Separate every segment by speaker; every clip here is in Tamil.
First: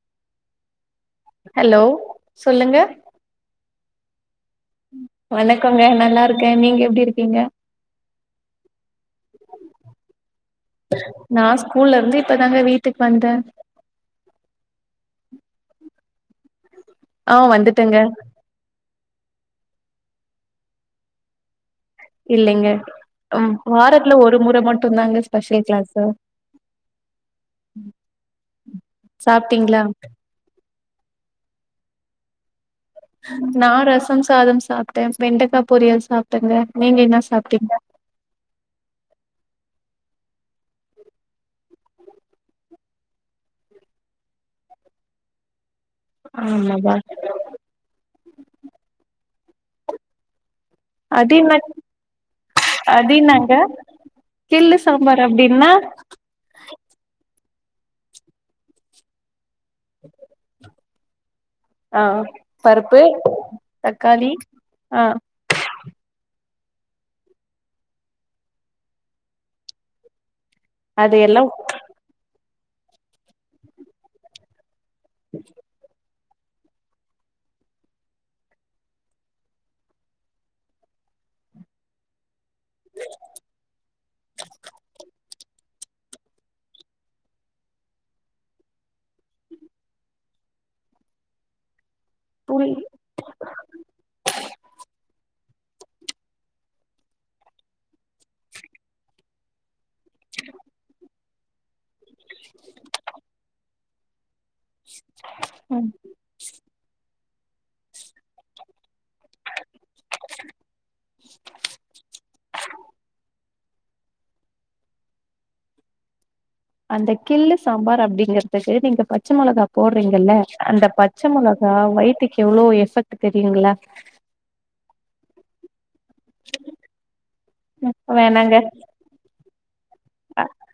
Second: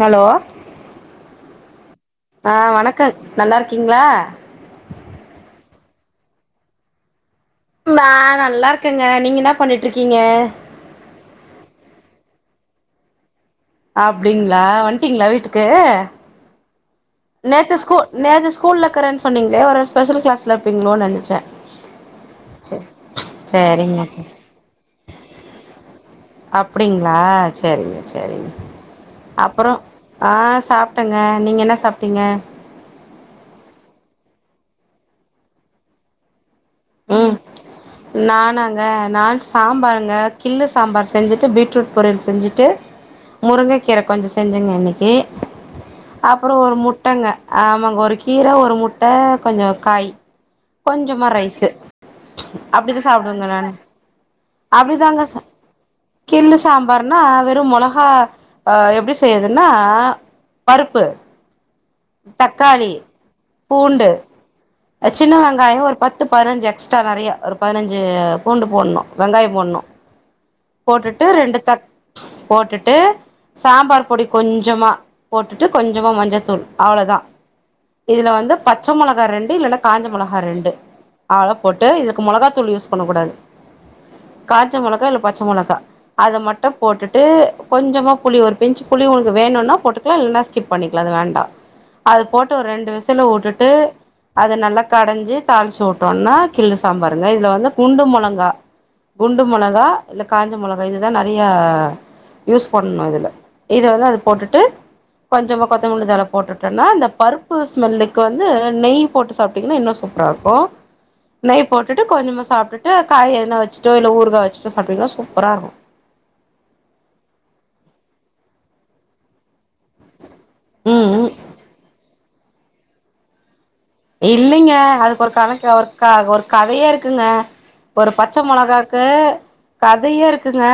Speaker 1: ஹலோ
Speaker 2: ஹலோ
Speaker 1: ஆஹ்
Speaker 2: சொல்லுங்க
Speaker 1: வணக்கங் நல்லா இருக்கீங்களா
Speaker 2: வணக்கோங்க நல்லா இருக்கே நீங்க எப்டி இருக்கீங்க
Speaker 1: நா நல்லா இருக்கங்க நீங்க ன்ன பண்ணிட்டுருக்கீங்க
Speaker 2: நா ஸ்கூல்லருந்து இப்பதாங்க வீட்டுக்கு வந்தே
Speaker 1: அப்டிங்களா வந்ட்டீங்ளா வீட்டுக்கு
Speaker 2: ஆ
Speaker 1: நேத்து ஸ்கூ
Speaker 2: வந்துட்டேங்க
Speaker 1: நேத்து ஸ்கூல்லகறேன்னு சொன்னீங்களே ஒரு வே ஸ்பெஷல் கிளாஸ்ல இருப்பீங்களோனு நெனச்சே
Speaker 2: இல்லைங்க
Speaker 1: செரி
Speaker 2: ம்
Speaker 1: செரிங்க
Speaker 2: வாரத்துல
Speaker 1: செரி
Speaker 2: ஒரு முறை மட்டும் தாங்க ஸ்பெஷல் கிளாஸு
Speaker 1: அப்டிங்களா சேரிங்க சேரிங்க அப்றோ
Speaker 2: சாப்ட்டீங்களா
Speaker 1: ஆ சாப்ட்டங்க நீங்க என்ன சாப்ட்டீங்க?
Speaker 2: நா ரசம் சாதம் சாப்ட்டே வெண்டக்கா பொரியல் சாப்ட்டேங்க நீங்க என்ன
Speaker 1: ம்
Speaker 2: சாப்ட்டீங்க?
Speaker 1: நானாங்க நான் சாம்பாருங்க கிள்ளு சாம்பார் செஞ்சுட்டு பீட்ரூட் பொரியல் செஞ்சுட்டு முருங்கைக்கீர கொஞ்சொ செஞ்சேங்க இன்னைக்கு அப்பறோ ஒரு
Speaker 2: ஆமாவா
Speaker 1: முட்டங்க ஆமாங்க ஒரு கீர ஒரு முட்ட கொஞ்சொ காய் கொஞ்சமா
Speaker 2: அதென்ன
Speaker 1: ரைஸு அப்டித்தா சாப்டுவங்க
Speaker 2: அதென்னங்க
Speaker 1: நானு
Speaker 2: கிள்ளு சாம்பார்
Speaker 1: அப்டிதாங்க சா
Speaker 2: அப்டின்னா
Speaker 1: கிள்ளு சாம்பார்னா வெறும் மொளகா அ எப்டி செய்றதுன்னா பருப்பு
Speaker 2: ஆ
Speaker 1: தக்காளி
Speaker 2: பருப்பு
Speaker 1: பூண்டு
Speaker 2: தக்காளி ஆ
Speaker 1: அ சின்ன வெங்காயொ ஒரு பத் து பதினஞ்சு எக்ஸ்ட்ரா நெறைய ஒரு பதினஞ்சு பூண்டு போணு வெங்காய போணு
Speaker 2: அது
Speaker 1: போட்டுட்டு
Speaker 2: எல்லா
Speaker 1: ரெண்டு தக் போட்டுட்டு சாம்பார் பொடி கொஞ்சமா போட்டுட்டு கொஞ்சமா மஞ்சத்தூள் அவ்ளோதா இதுல வந்து பச்ச மொளகா ரண்டு இல்லல காஞ்ச மொளகா ரண்டு அவள போட்டு இதுக்கு மொளகா தூள் யூஸ் பண்ண கூடாது காஞ்ச மொளகா இல்ல பச்ச மொளகா அத மட்டும் போட்டுட்டு கொஞ்சமா புளி ஒரு பிஞ்சு புளி உனக்கு வேணுனா போட்டு க்லா இல்லன்னா ஸ்கிப் பண்ணிக்கலா அது வேண்டா அது போட்டு ஒரு
Speaker 2: புளி
Speaker 1: ரெண்டு விசில வுட்டுட்டு அத நல்லா கடஞ்சு தாளிச்சு வுட்டோனா கிள்ளு சாம்பாருங்க இதுல வந்து குண்டு மொளங்கா குண்டு மொளகா இல்ல காஞ்ச மொளகா இதுதா நெறையா யூஸ் பண்ணணு இதுல இத வந்து அது போட்டுட்டு கொஞ்சமா
Speaker 2: ம்
Speaker 1: கொத்தமல்லி தழ போட்டுட்டன்னா அந்த பருப்பு ஸ்மெல்லுக்கு வந்து நெய் போட்டு சாப்ட்டீங்கன்னா இன்னு சூப்பரா இருக்கு நெய் போட்டுட்டு கொஞ்சமா சாப்ட்டுட்டு காய் எதுனா வச் சோ இல்ல ஊறுகா வச்சுட்டோ சாப்ட்டீங்கன்னா சூப்பரா இருக்கு
Speaker 2: அந்த கிள்ளு சாம்பார் அப்டிங்கிறதுக்கு நீங்க பச்ச மொளகா போடுறீங்கல்ல அந்த
Speaker 1: ம்
Speaker 2: பச்ச
Speaker 1: ம்
Speaker 2: மொள கா வயித்துக்கு எவ்ளோ எஃபெக்ட் தெரியுங்ளா
Speaker 1: இல்லைங்க அதுக்கு ஒரு கணக்கு ஒரு க ஒரு கதையே இருக்குங்க ஒரு பச்ச
Speaker 2: வேணாங்க
Speaker 1: மொளகாக்கு கதையே
Speaker 2: அ
Speaker 1: இருக்குங்க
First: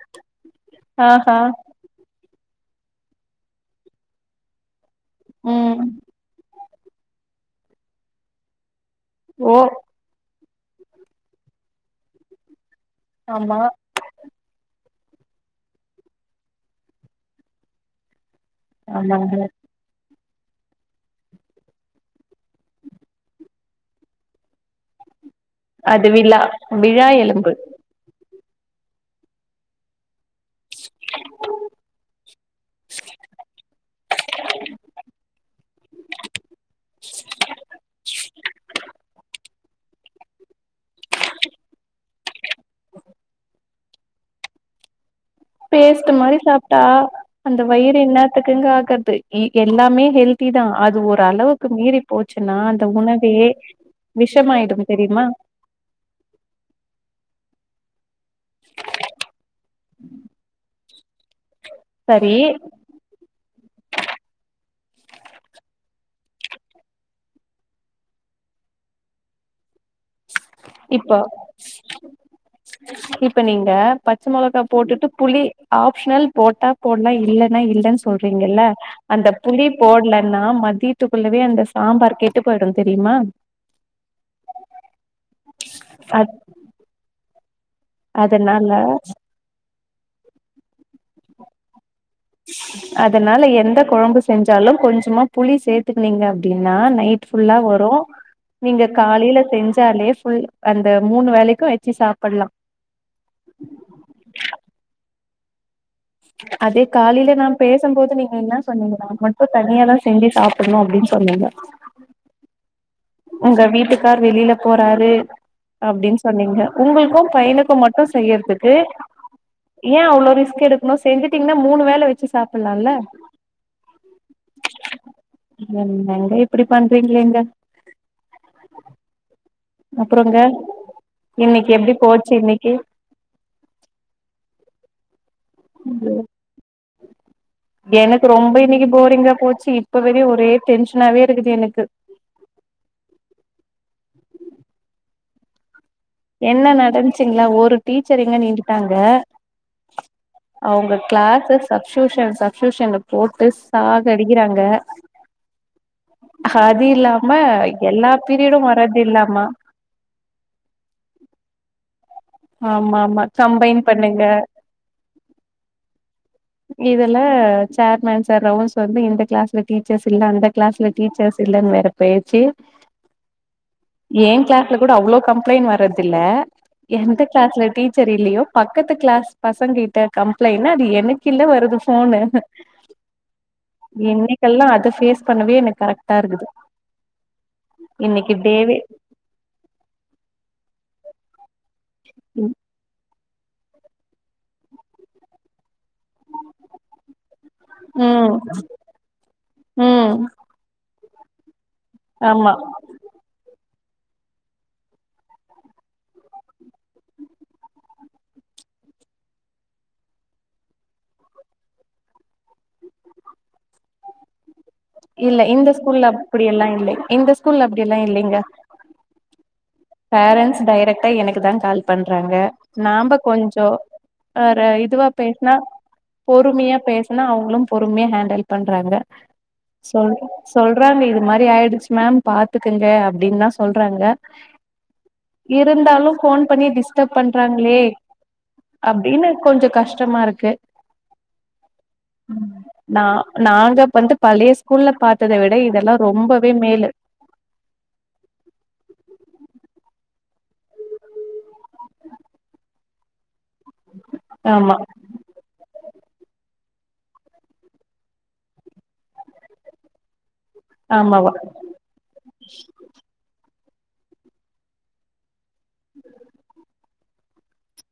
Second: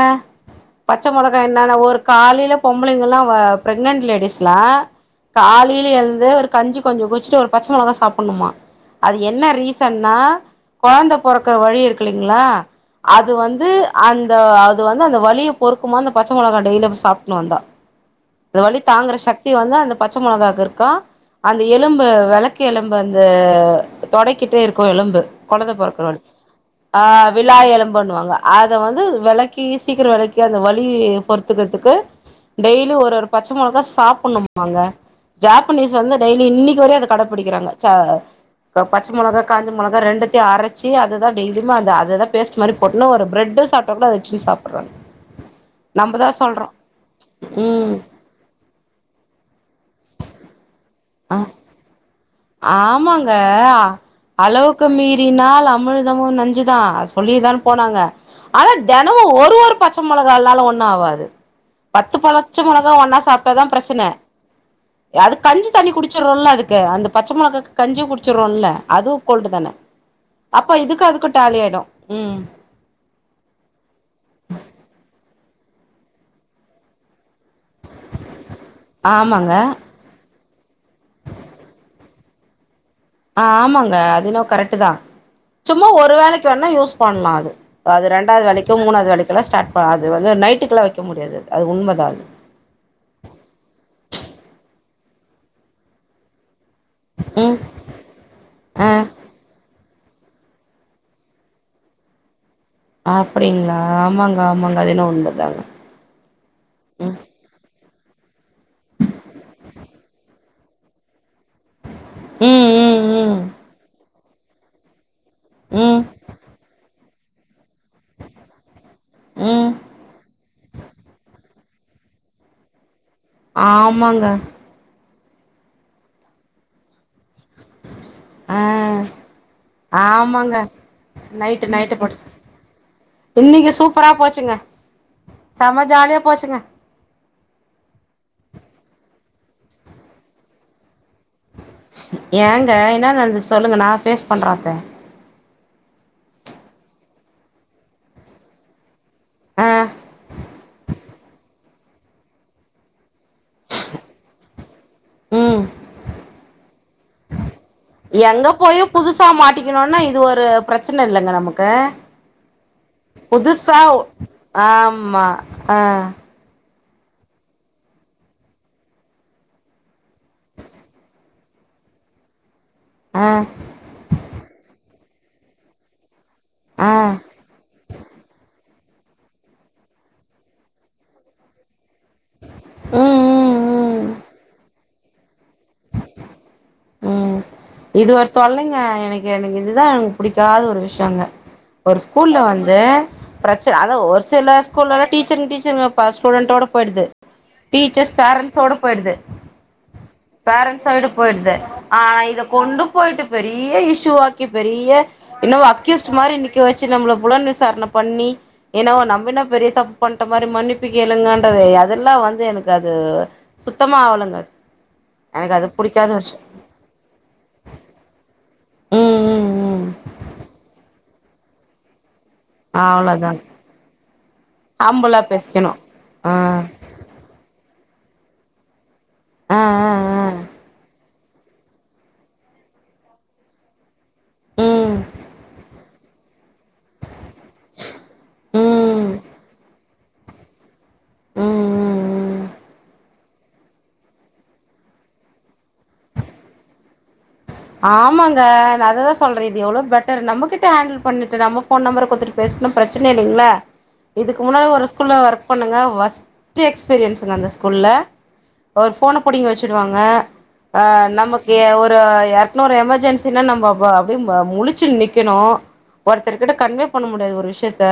Speaker 1: பச்ச
Speaker 2: ஆஹா
Speaker 1: மொளகா என்னான்னா ஒரு காலைல பொம்பளைங்கல்லா வ பிரெக்னன்ட் லேடிஸ்லா
Speaker 2: ம்
Speaker 1: காலைல எழுந்து ஒரு கஞ்சி கொஞ்ச குச்சுட்டு ஒரு பச்ச மொளகா சாப்பணுமா அது என்ன
Speaker 2: ஓ
Speaker 1: ரீசன் னா கொழந்த பொறக்குற வலி இருக்குல்லீங்ளா அது
Speaker 2: ஆமா
Speaker 1: வந்து அந்த அது வந்து அந்த வலிய பொறுக்குமா அந்த பச்ச மொளகா டெய்லி அப் சாப்ட்டுனு வந்தா அது வலி தாங்குற
Speaker 2: ஆமாங்க
Speaker 1: சக்தி வந்து அந்த பச்ச மொளகாக்கு இருக்கா அந்த எலும்பு வெளக்கு எலு ம்பு அந்த தொடைக்கிட்டே இருக்கு எலும்பு கொழந்த பொறக்குற
Speaker 2: அது
Speaker 1: வழி
Speaker 2: விழா
Speaker 1: ஆ
Speaker 2: விழா எலும்பு
Speaker 1: விளா எலும்புண்ணுவாங்க அத வந்து வெளக்கி சீக்கரோ வெளக்கி அந்த வலி பொறுத்துக்கிறதுக்கு டெய்லி ஒரு ஒரு பச்ச மொளகா சாப்டணும்பாங்க ஜாப்பனீஸ் வந்து டெய்லி இன்னிக்கு வரையு அத கட புடிக்கிறாங்க சா த பச்ச மொளகா காஞ்ச மொளகா ரெண்டத்தையு அரச்சு அததா டெய்லியுமே அந்த அததா பேஸ்ட் மாரி போட்டுணு ஒரு பிரெட்டு சாப்ட்டா கூட அத வச்சுடு சாப்புட்றாங்க
Speaker 2: பேஸ்ட்
Speaker 1: நம்பதா
Speaker 2: மாரி
Speaker 1: சொல்றோ
Speaker 2: சாப்ட்டா அந்த
Speaker 1: ம்
Speaker 2: வயிறு என்ன த்துக்குங்க ஆகுறது இ எல்லாமே ஹெல்த்திதா அது
Speaker 1: ஆ
Speaker 2: ஓரளவுக்கு மீறி போச்சுன்னா அந்த உணவே
Speaker 1: ஆமாங்க
Speaker 2: விஷமாயிடும்
Speaker 1: அளவுக்கு
Speaker 2: தெரியுமா
Speaker 1: மீறினால் அமிழ் தமு நஞ்சுதா அ சொல்லிதான போனாங்க ஆனா தெனமு ஒரு ஒரு பச்ச மொளகாலால ஒன் னு ஆவாது பத்து
Speaker 2: சரி
Speaker 1: பளச் மொள ஒன்னா சாப்ட்டாதா பிரச்சன அது கஞ்சி தண்ணி குடிச்சிரோல அதுக்கு அந்த பச்ச மொளகாக்கு கஞ்சி குடிச்சுரோல்ல அதுவு கோல்டு தான அப்ப இதுக்கு
Speaker 2: இப்போ
Speaker 1: அதுக்கு டேலி ஆயிடு ம்
Speaker 2: இப்ப நீங்க பச்ச மொளகா போட்டுட்டு புளி ஆப்ஷனல் போட்டா போடலா இல்லன்னா இல்ல சொல்றீங்கல்ல அந்த
Speaker 1: ஆமாங்க
Speaker 2: புளி போட்ல ன மதியத்துக்குள்ளவே அந்த சாம்பார் கெட்டு போயிடு தெரிமா
Speaker 1: ஆமாங்க அது என்னவோ கரெக்ட்டு தா சும்மா ஒரு
Speaker 2: அத்
Speaker 1: வேளைக்கி வேணா யூஸ் பண்லா அது அது ரெண்டாது
Speaker 2: அதனால
Speaker 1: வேலைக்கோ மூணாது வேலைக்கோலா ஸ்டார்ப அது வந்து நைட்டுக்கலா வக்க முடியாது அது உண்ம தா அது
Speaker 2: அதனால எந்த கொழம்பு செஞ்சாலும் கொஞ்சமா புளி சேத்துக்னீங்க அப்டின்னா நைட்
Speaker 1: ம்
Speaker 2: ஃபுல்லா வரு
Speaker 1: ஆ
Speaker 2: நீங்க காலைல செஞ்சாலே ஃபுல் அந்த மூணு வேலைக்கு வச்சு சாப்பட்லா
Speaker 1: அப்டிங்ளா ஆமாங்க ஆமாங்க அது என்னவோ உண்மதாங்க
Speaker 2: அதே காலையில நா பேசம்போது நீங்க என்ன சொன்னீங்க நா மட்டு தனியா தா செஞ்சு சாப் புடனு அப்டின்னு சொன்னீங்க
Speaker 1: ம் ம் ம்
Speaker 2: உங்க வீட்டுக்கார் வெளில போறாரு
Speaker 1: ம்
Speaker 2: அப்டின் சொன்னீங்க உங்ளுக்கு பையனுக்கு மட்டு செய்யறதுக்கு
Speaker 1: ம்
Speaker 2: ஏன் அவ்ளோ ரிஸ்க் எடுக்கணு செஞ்சுட்டு இன்னு மூணு வேல வச்சி சாப்பட்லால
Speaker 1: ஆமாங்க
Speaker 2: என்னங்க இப்டி பண்றீங்களேங்க
Speaker 1: ஆ
Speaker 2: அப்றோங்க
Speaker 1: ஆமாங்க நைட்டு
Speaker 2: இன்னைக்கு எப்டி
Speaker 1: நைட்டு போட்
Speaker 2: போச்சு இன்னைக்கு
Speaker 1: இன்னைக்கு சூப்பரா போச்சுங்க செம்ம ஜாலியா போச்சுங்க
Speaker 2: எனக்கு ரொம்ப இன்னைக்கு போரிங்கா போச்சு இப்ப வரையு ஒரே டென்ஷனாவே இருக்குது எனக்கு
Speaker 1: ஏங்க என்ன நடந்துச்சி சொல்லுங்க நா ஃபேஸ் பண்ற அத
Speaker 2: என்ன நடந்சுங்ளா ஒரு டீச்சர் இங்க நிண்டுடாங்க
Speaker 1: ஆ
Speaker 2: அவுங்க கிளாஸஸ் சப்டியூஷன் சப்டியூஷன் போட்டு சாகடிக்கிறாங்க
Speaker 1: ம்
Speaker 2: அது இல்லாமா எல்லா பீரியடும் வரதில்லாம
Speaker 1: இங்கிணோன இது ஒரு ப்ரெச்சன இல்லங்க நமக்கு
Speaker 2: ஆமா ஆமா கம்பைன்
Speaker 1: புதுசா
Speaker 2: பண்ணுங்க
Speaker 1: ஆமா ஆ
Speaker 2: இதுல சேர்மேன் சார் ரவுன்ஸ் வந்து இந்த கிளாஸ்ல டீச்சர்ஸ் இல்ல அந்த கிளாஸ்ல டீச்சர்ஸ் இல்லன் வேற பேச்சி
Speaker 1: ஆ
Speaker 2: ஏன் கிளாஸ்ல கூட அவ்ளோ கம்ப்ளைன் வரதில்ல
Speaker 1: ஆ
Speaker 2: எந்த கிளாஸ்ல டீச்சர் இல்லயோ பக்கத்து கிளாஸ் பசங் கிட்ட கம்ப்ளைன்னு அது எனக்கில்ல வருது ஃபோனு
Speaker 1: ம் ம் ம்
Speaker 2: இன்னைக்கல்லா அத பேஸ் பண்ணவே எனக் கரெக்டா இருக்குது
Speaker 1: ம் இது ஒரு
Speaker 2: இன்னைக்கு
Speaker 1: தொல்லைங்க
Speaker 2: டேவே
Speaker 1: எனக் எனக்கு இதுதான் புடிக்காத ஒரு விஷயங்க ஒரு ஸ்கூல்ல வந்து ப்ரெச்ச அதா ஒரு சில ஸ்கூல்லலா டீச்சருங்க டீச்சருங்க ப ஸ்டூடண்டோட பேயிடுது டீச்சர்ஸ்
Speaker 2: ம்
Speaker 1: பேரண்ஸ்சோட போயிடுது
Speaker 2: ம்
Speaker 1: பேரண்ஸ்ச விட போயிடுது ஆனா இத
Speaker 2: ஆமா
Speaker 1: கொண்டு போயிட்டு பெரிய இஷ்ஷூவாக்கி பெரிய என்னவோ அக்யூஸ்ட் மாரி நிக்க வச்சு நம்மள புலன் விசாரண பண்ணி என்னவோ நம்ப என்ன பெரிய தப்பு பண்ணிட்ட மாரி மன்னிப்பு கேளுங்கன்றது அதெல்லா வந்து எனக்கு அது சுத்தமா ஆவளங்க அது
Speaker 2: இல்ல இந்த ஸ்கூல்ல
Speaker 1: புடிக்காத விஷய
Speaker 2: அப்டியல்லா இல்ல இந்த ஸ்கூல்ல அப்டியல்லா இல்லங்க
Speaker 1: ம் ம் ம்
Speaker 2: பேரன்ட்ஸ் டைரெக்ட்டா எனக்கு தா கால் பண்றாங்க நாம்ப
Speaker 1: அவ்ளோதா
Speaker 2: கொஞ்சோ அர இதுவா
Speaker 1: ஹம்புளா
Speaker 2: பேசுனா
Speaker 1: பேசிக்கணு ஆ
Speaker 2: பொருமையா பேச னா அவங்களு பொருமையா ஹேண்டல் பண்றாங்க
Speaker 1: ஆ ஆ
Speaker 2: சொல்
Speaker 1: ஆ
Speaker 2: சொல்றாங்க இது மாரி ஆயிடுச்சு மேம் பாத்துக்குங்க அப்டின்தா சொல்றாங்க
Speaker 1: ம்
Speaker 2: இருந்தாலு ஃபோன் பண்ணி டிஸ்டப் பண்றாங்களே
Speaker 1: ம் ம்
Speaker 2: அப்டின்னு கொஞ்சோ கஷ்டமா இருக்கு ம் நா நாங்க வந்து பழைய ஸ்கூல்ல பாத்தத விட இதெல்லா ரொம்பவே மேலு
Speaker 1: ஆமாங்க நா அததா சொல்றே இது எவ்ளோ பெட்டர் நம்ம கிட்ட ஹேண்டில் பண்ணிட்டு நம்ம ஃபோன் நம்பர குடுத்துட்டு பேசுனா ப்ரெச்சன இல்லங்களா இதுக்கு முன்னால
Speaker 2: ஆமா
Speaker 1: ஒரு ஸ்கூல ஒர்க் பண்ணுங்க ஒஸ்ட்டு எக்ஸ்பீரியன்சுங்க அந்த ஸ்கூல்ல ஒரு ஃபோன புடிங்கி வச்சுடுவாங்க ஆ
Speaker 2: ஆமாவா
Speaker 1: நமக்கு ஒரு யார் என்ன ஒரு எமெர்ஜென்சினா நம்ம ப அப்டியே ப முழிச்சின்னு நிக்கணு ஒருத்தர் கிட்ட கன்வே பண்ண முடியாது ஒரு விஷ்யத்த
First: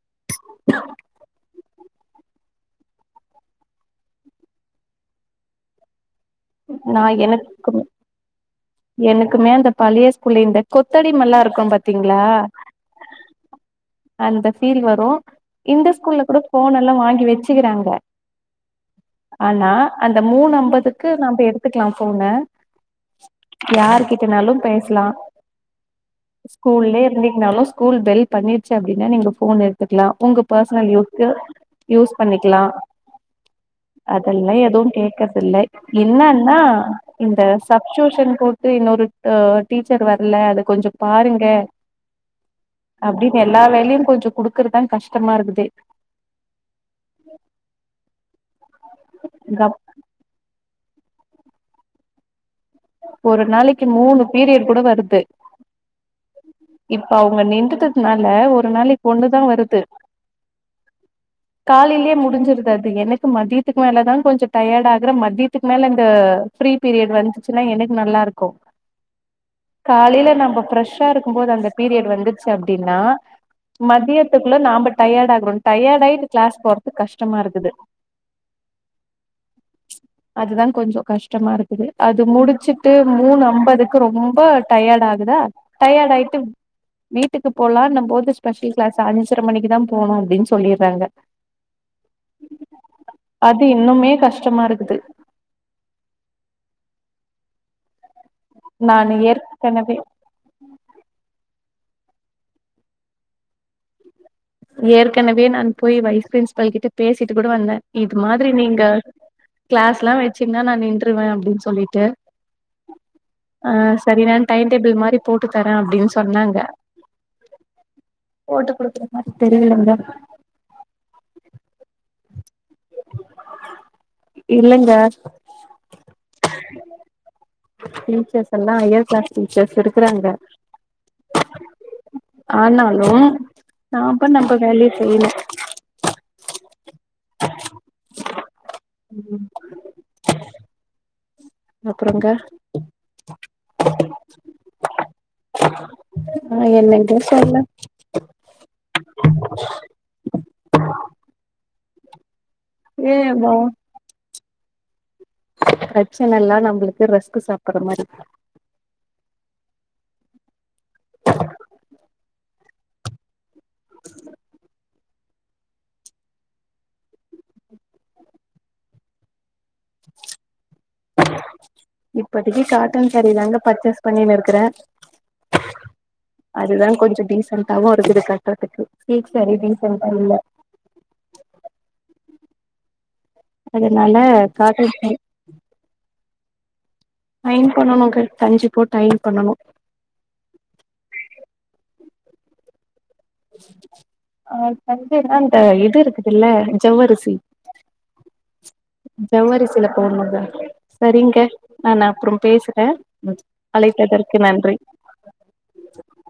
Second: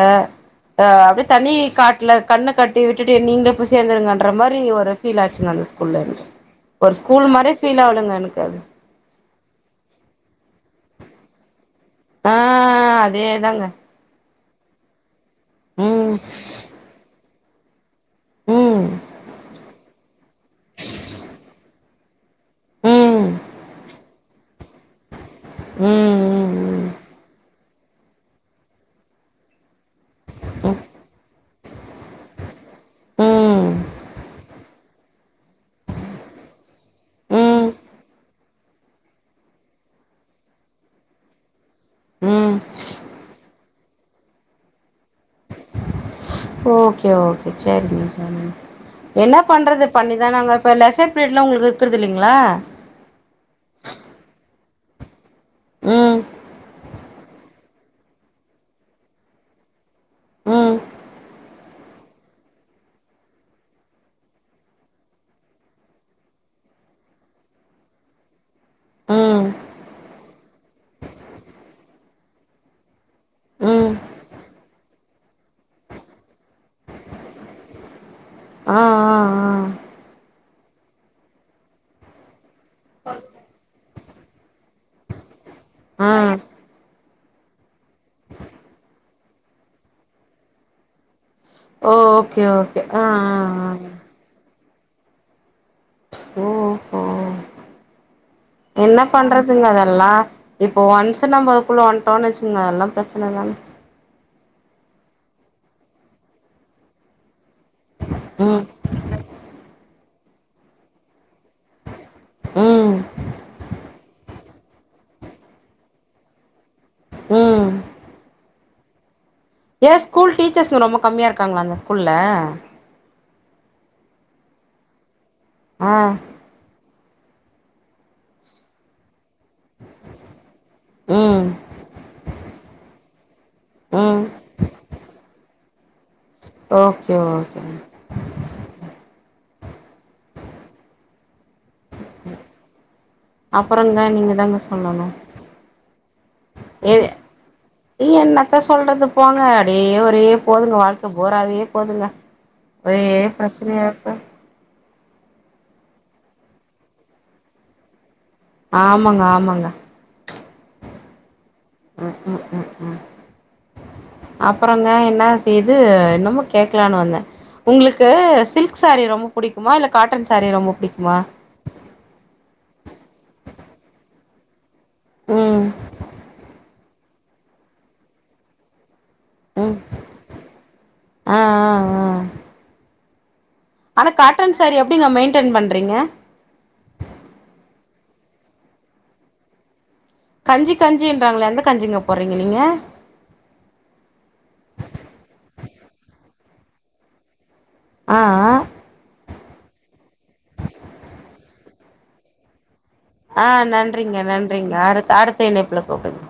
Speaker 1: ஆ அப்டியே தனி காட்ல கண்ண கட்டி விட்டுட்டு நீங்களே போய் சேர்ந்துருங்கன்ற மாரி ஒரு ஃபீல் ஆச்சுங்க அந்த ஸ்கூல்ல இருந்து ஒரு
Speaker 2: நா
Speaker 1: ஸ்கூல் மாரியே
Speaker 2: எனக்கு
Speaker 1: ஃபீல் ஆவளங்க எனக்கு அது
Speaker 2: எனக்குமே அந்த பழைய ஸ்கூல்ல இந்த கொத்தடிமல்லா இருக்கும் பாத் தீங்களா
Speaker 1: ஆ அதேதாங்க
Speaker 2: அந்த ஃபீல் வரு இந்த
Speaker 1: ம்
Speaker 2: ஸ்கூல்ல கூட ஃபோன் எல்லா வாங்கி வச்சுக்கிறாங்க
Speaker 1: ம்
Speaker 2: ஆனா அந்த மூணு ஐம்பதுக்கு நம்ப எடுத்துக்கலா ஃபோன
Speaker 1: ம்
Speaker 2: யாரு கிட்டனாலு பேசலா
Speaker 1: ம் ம்
Speaker 2: ஸ்கூல்லயே இருந்து னாலு ஸ்கூல் பெல் பண்ணிருச்சு அப்டின்னா நீங்க ஃபோன் எடுத்துக்கலா உங்க பர்சனல் யூஸ்க்கு யூஸ் பண்ணிக்கலா
Speaker 1: ம்
Speaker 2: அதெல்லா எதுவு கேக்கறதில்லை என்னன்னா இந்த
Speaker 1: ம்
Speaker 2: சப்டியுஷன் போட் டு இன்னொரு ட டீச்சர் வரல அத கொஞ்சோ பாருங்க
Speaker 1: ம்
Speaker 2: அப்டின்னு எல்லா வேலையு கொஞ்சோ குடுக்குறதா கஷ்டமா இருக்குது
Speaker 1: ஓகே ஓகே சரிங்க சரிங்க என்ன பண்றது பண்ணிதானங்க இப்ப லெசர் பீரியட்லா உங்களுக்கு இருக்றது இல்லைங்களா
Speaker 2: ஒரு நாளைக்கி மூணு பீரியட் கூட வருது
Speaker 1: ம்
Speaker 2: இப்ப அவங்க நின்டதுக்கு பின்னால ஒரு நாளைக்கி ஒன்னுதா வருது
Speaker 1: ம்
Speaker 2: காலேலயே முடிஞ்சிருது அது எனக்கு மதியத்துக்கு மேலதா கொஞ்சோ டயர்ட் ஆகுற மதியத்துக்கு மேல அந்த ஃப்ரீ பீரியட் வந்துச்சுன்னா எனக்கு நல்லா இருக்கு
Speaker 1: ம்
Speaker 2: காலேல நம்ம ஃப்ரெஷ் ஷா இருக்கும்போது அந்த பீரியட் வந்துருச்சு அப்டின்னா
Speaker 1: ம்
Speaker 2: மதியத்துக்குள்ள நாம டயர்ட் ஆகறோ டயர்ட் ஆயிட்டு கிளாஸ் போறதுக்கு கஷ்டமா இருக்குது
Speaker 1: ஆ ஆ ஆ
Speaker 2: அதுதான் கொஞ்சோ கஷ்டமா இருக்குது. அது முடிச்சுட்டு மூணு அம்பதுக்கு ரொம்ப டயாடு ஆகுதா.
Speaker 1: ஆ ஆ
Speaker 2: டயாடு ஆய்ட்டுப் வீட்டுக்கு போலான்னம் போது ஸ்பெஷல் கிளாஸ் அஞ்சரை மணிக்கு தா போணு அப்டின் சொல்லிர்றாங்க.
Speaker 1: ஓகே ஓகே ஆ ஆ
Speaker 2: அது
Speaker 1: ஆ
Speaker 2: இன்னுமே கஷ்டமா இருக்குது.
Speaker 1: ஓஹோ. என்ன
Speaker 2: நான்
Speaker 1: பண்றதுங்க
Speaker 2: ஏற்கனவே
Speaker 1: அதெல்லா இப்போ ஒன்ஸு நம்ப அதுக்குள்ள வந்ட்டோன் வெச்சுக்ங்க அதெல்லா பிரச்னதாங்.
Speaker 2: ஏற்கெனவே நான் போய் வைஸ் பிரின்ஸ்பல் கிட்ட பேசிட்டு கூட வந்தே இது மாதிரி
Speaker 1: ம்
Speaker 2: நீங்க கிளாஸ்லா வெச்சிங்ன்னா நா நின்ட்ருவே அப்டின் சொல்லீட்டு.
Speaker 1: ம்
Speaker 2: ஆ செரி நான் டைன் டேபிள் மாரி போட்டு தரே அப்டின் சொன்னாங்க.
Speaker 1: ம்.
Speaker 2: போட்டு குடுக்குறே. அ தெரியில்ல.
Speaker 1: ஏ ஸ்கூல் டீச்சர்ஸ் ரொம்ப கம்மியா இருக்காங்களா அந்த ஸ்கூல்ல?
Speaker 2: இல்லங்க.
Speaker 1: அ.
Speaker 2: டீச்சர்ஸ் எல்லா ஹையர் கிளாஸ் டீச்சர்ஸ் எடுக்கறாங்க.
Speaker 1: ம்.
Speaker 2: ஆனாலு
Speaker 1: ம்
Speaker 2: நாம்ப நம்ப வேலைய செய்யணு.
Speaker 1: ஓகே ஓகேங்.
Speaker 2: ம். அப்புறங்கா?
Speaker 1: அப்புறங்க நீங்க தாங்க சொல்லணு.
Speaker 2: ஆ
Speaker 1: ஏ
Speaker 2: என்னங்க சொல்ல
Speaker 1: இ என்னத்த சொல்றது போங்க அப்டே ஒரே போதுங்க வாழ்க்க போராவே போதுங்க. ஒரே
Speaker 2: ஏ வா
Speaker 1: பிரச்சினையார்க்கு.
Speaker 2: பிரச்சன எல்லா நம்புளுக்கு ரஸ்கு சாப்பற மாரி.
Speaker 1: ஆமங்க ஆமங்க. ம் ம் ம் ம் அப்புற ங்க என்னாஸ் இது என்னமோ கேக்கலானு வந்தே. உங்குளுக்கு சில்க் சாரீ ரொம்ப புடிக்குமா இல்ல காட்டன் சாரீ ரொம்ப புடிக்குமா?
Speaker 2: இப்பதிக்கி காட்டன் சாரிதாங்க பர்ச்சேஸ் பண்ணினு இருக்கறே.
Speaker 1: ம்.
Speaker 2: அதுதா கொஞ்சோ டீசென்டாவு இருக்குது கட்டறதுக்கு சில்க் சாரி டீசன்டா இல்ல.
Speaker 1: அ அ அ ஆனா
Speaker 2: அதனால
Speaker 1: காட்டன் சாரி எப்டிங்க
Speaker 2: சாரீ
Speaker 1: மெயி ண்டன் பண்றீங்க?
Speaker 2: அயன் பண்ணணுங்க கஞ்சி போட்டு அயன் பண்ணணு.
Speaker 1: கஞ்சி கஞ்சின்றாங்களே எந்த கஞ்சிங்க போர்றீங்க நீங்க?
Speaker 2: அ கஞ்சினா இந்த இது இருக்குதுல்ல ஜவ்வரிசி.
Speaker 1: அ அ.
Speaker 2: ஜவ்வரிசில போட்ணுங்க. சரிங்க நானு அப்புறம் பேசுறே. ம்
Speaker 1: ஆ நன்றிங்க
Speaker 2: அழைத்ததற்கு
Speaker 1: நன்றிங்க
Speaker 2: நன்றி.
Speaker 1: அடுத்த இணைப்புல கூப்டுங்க.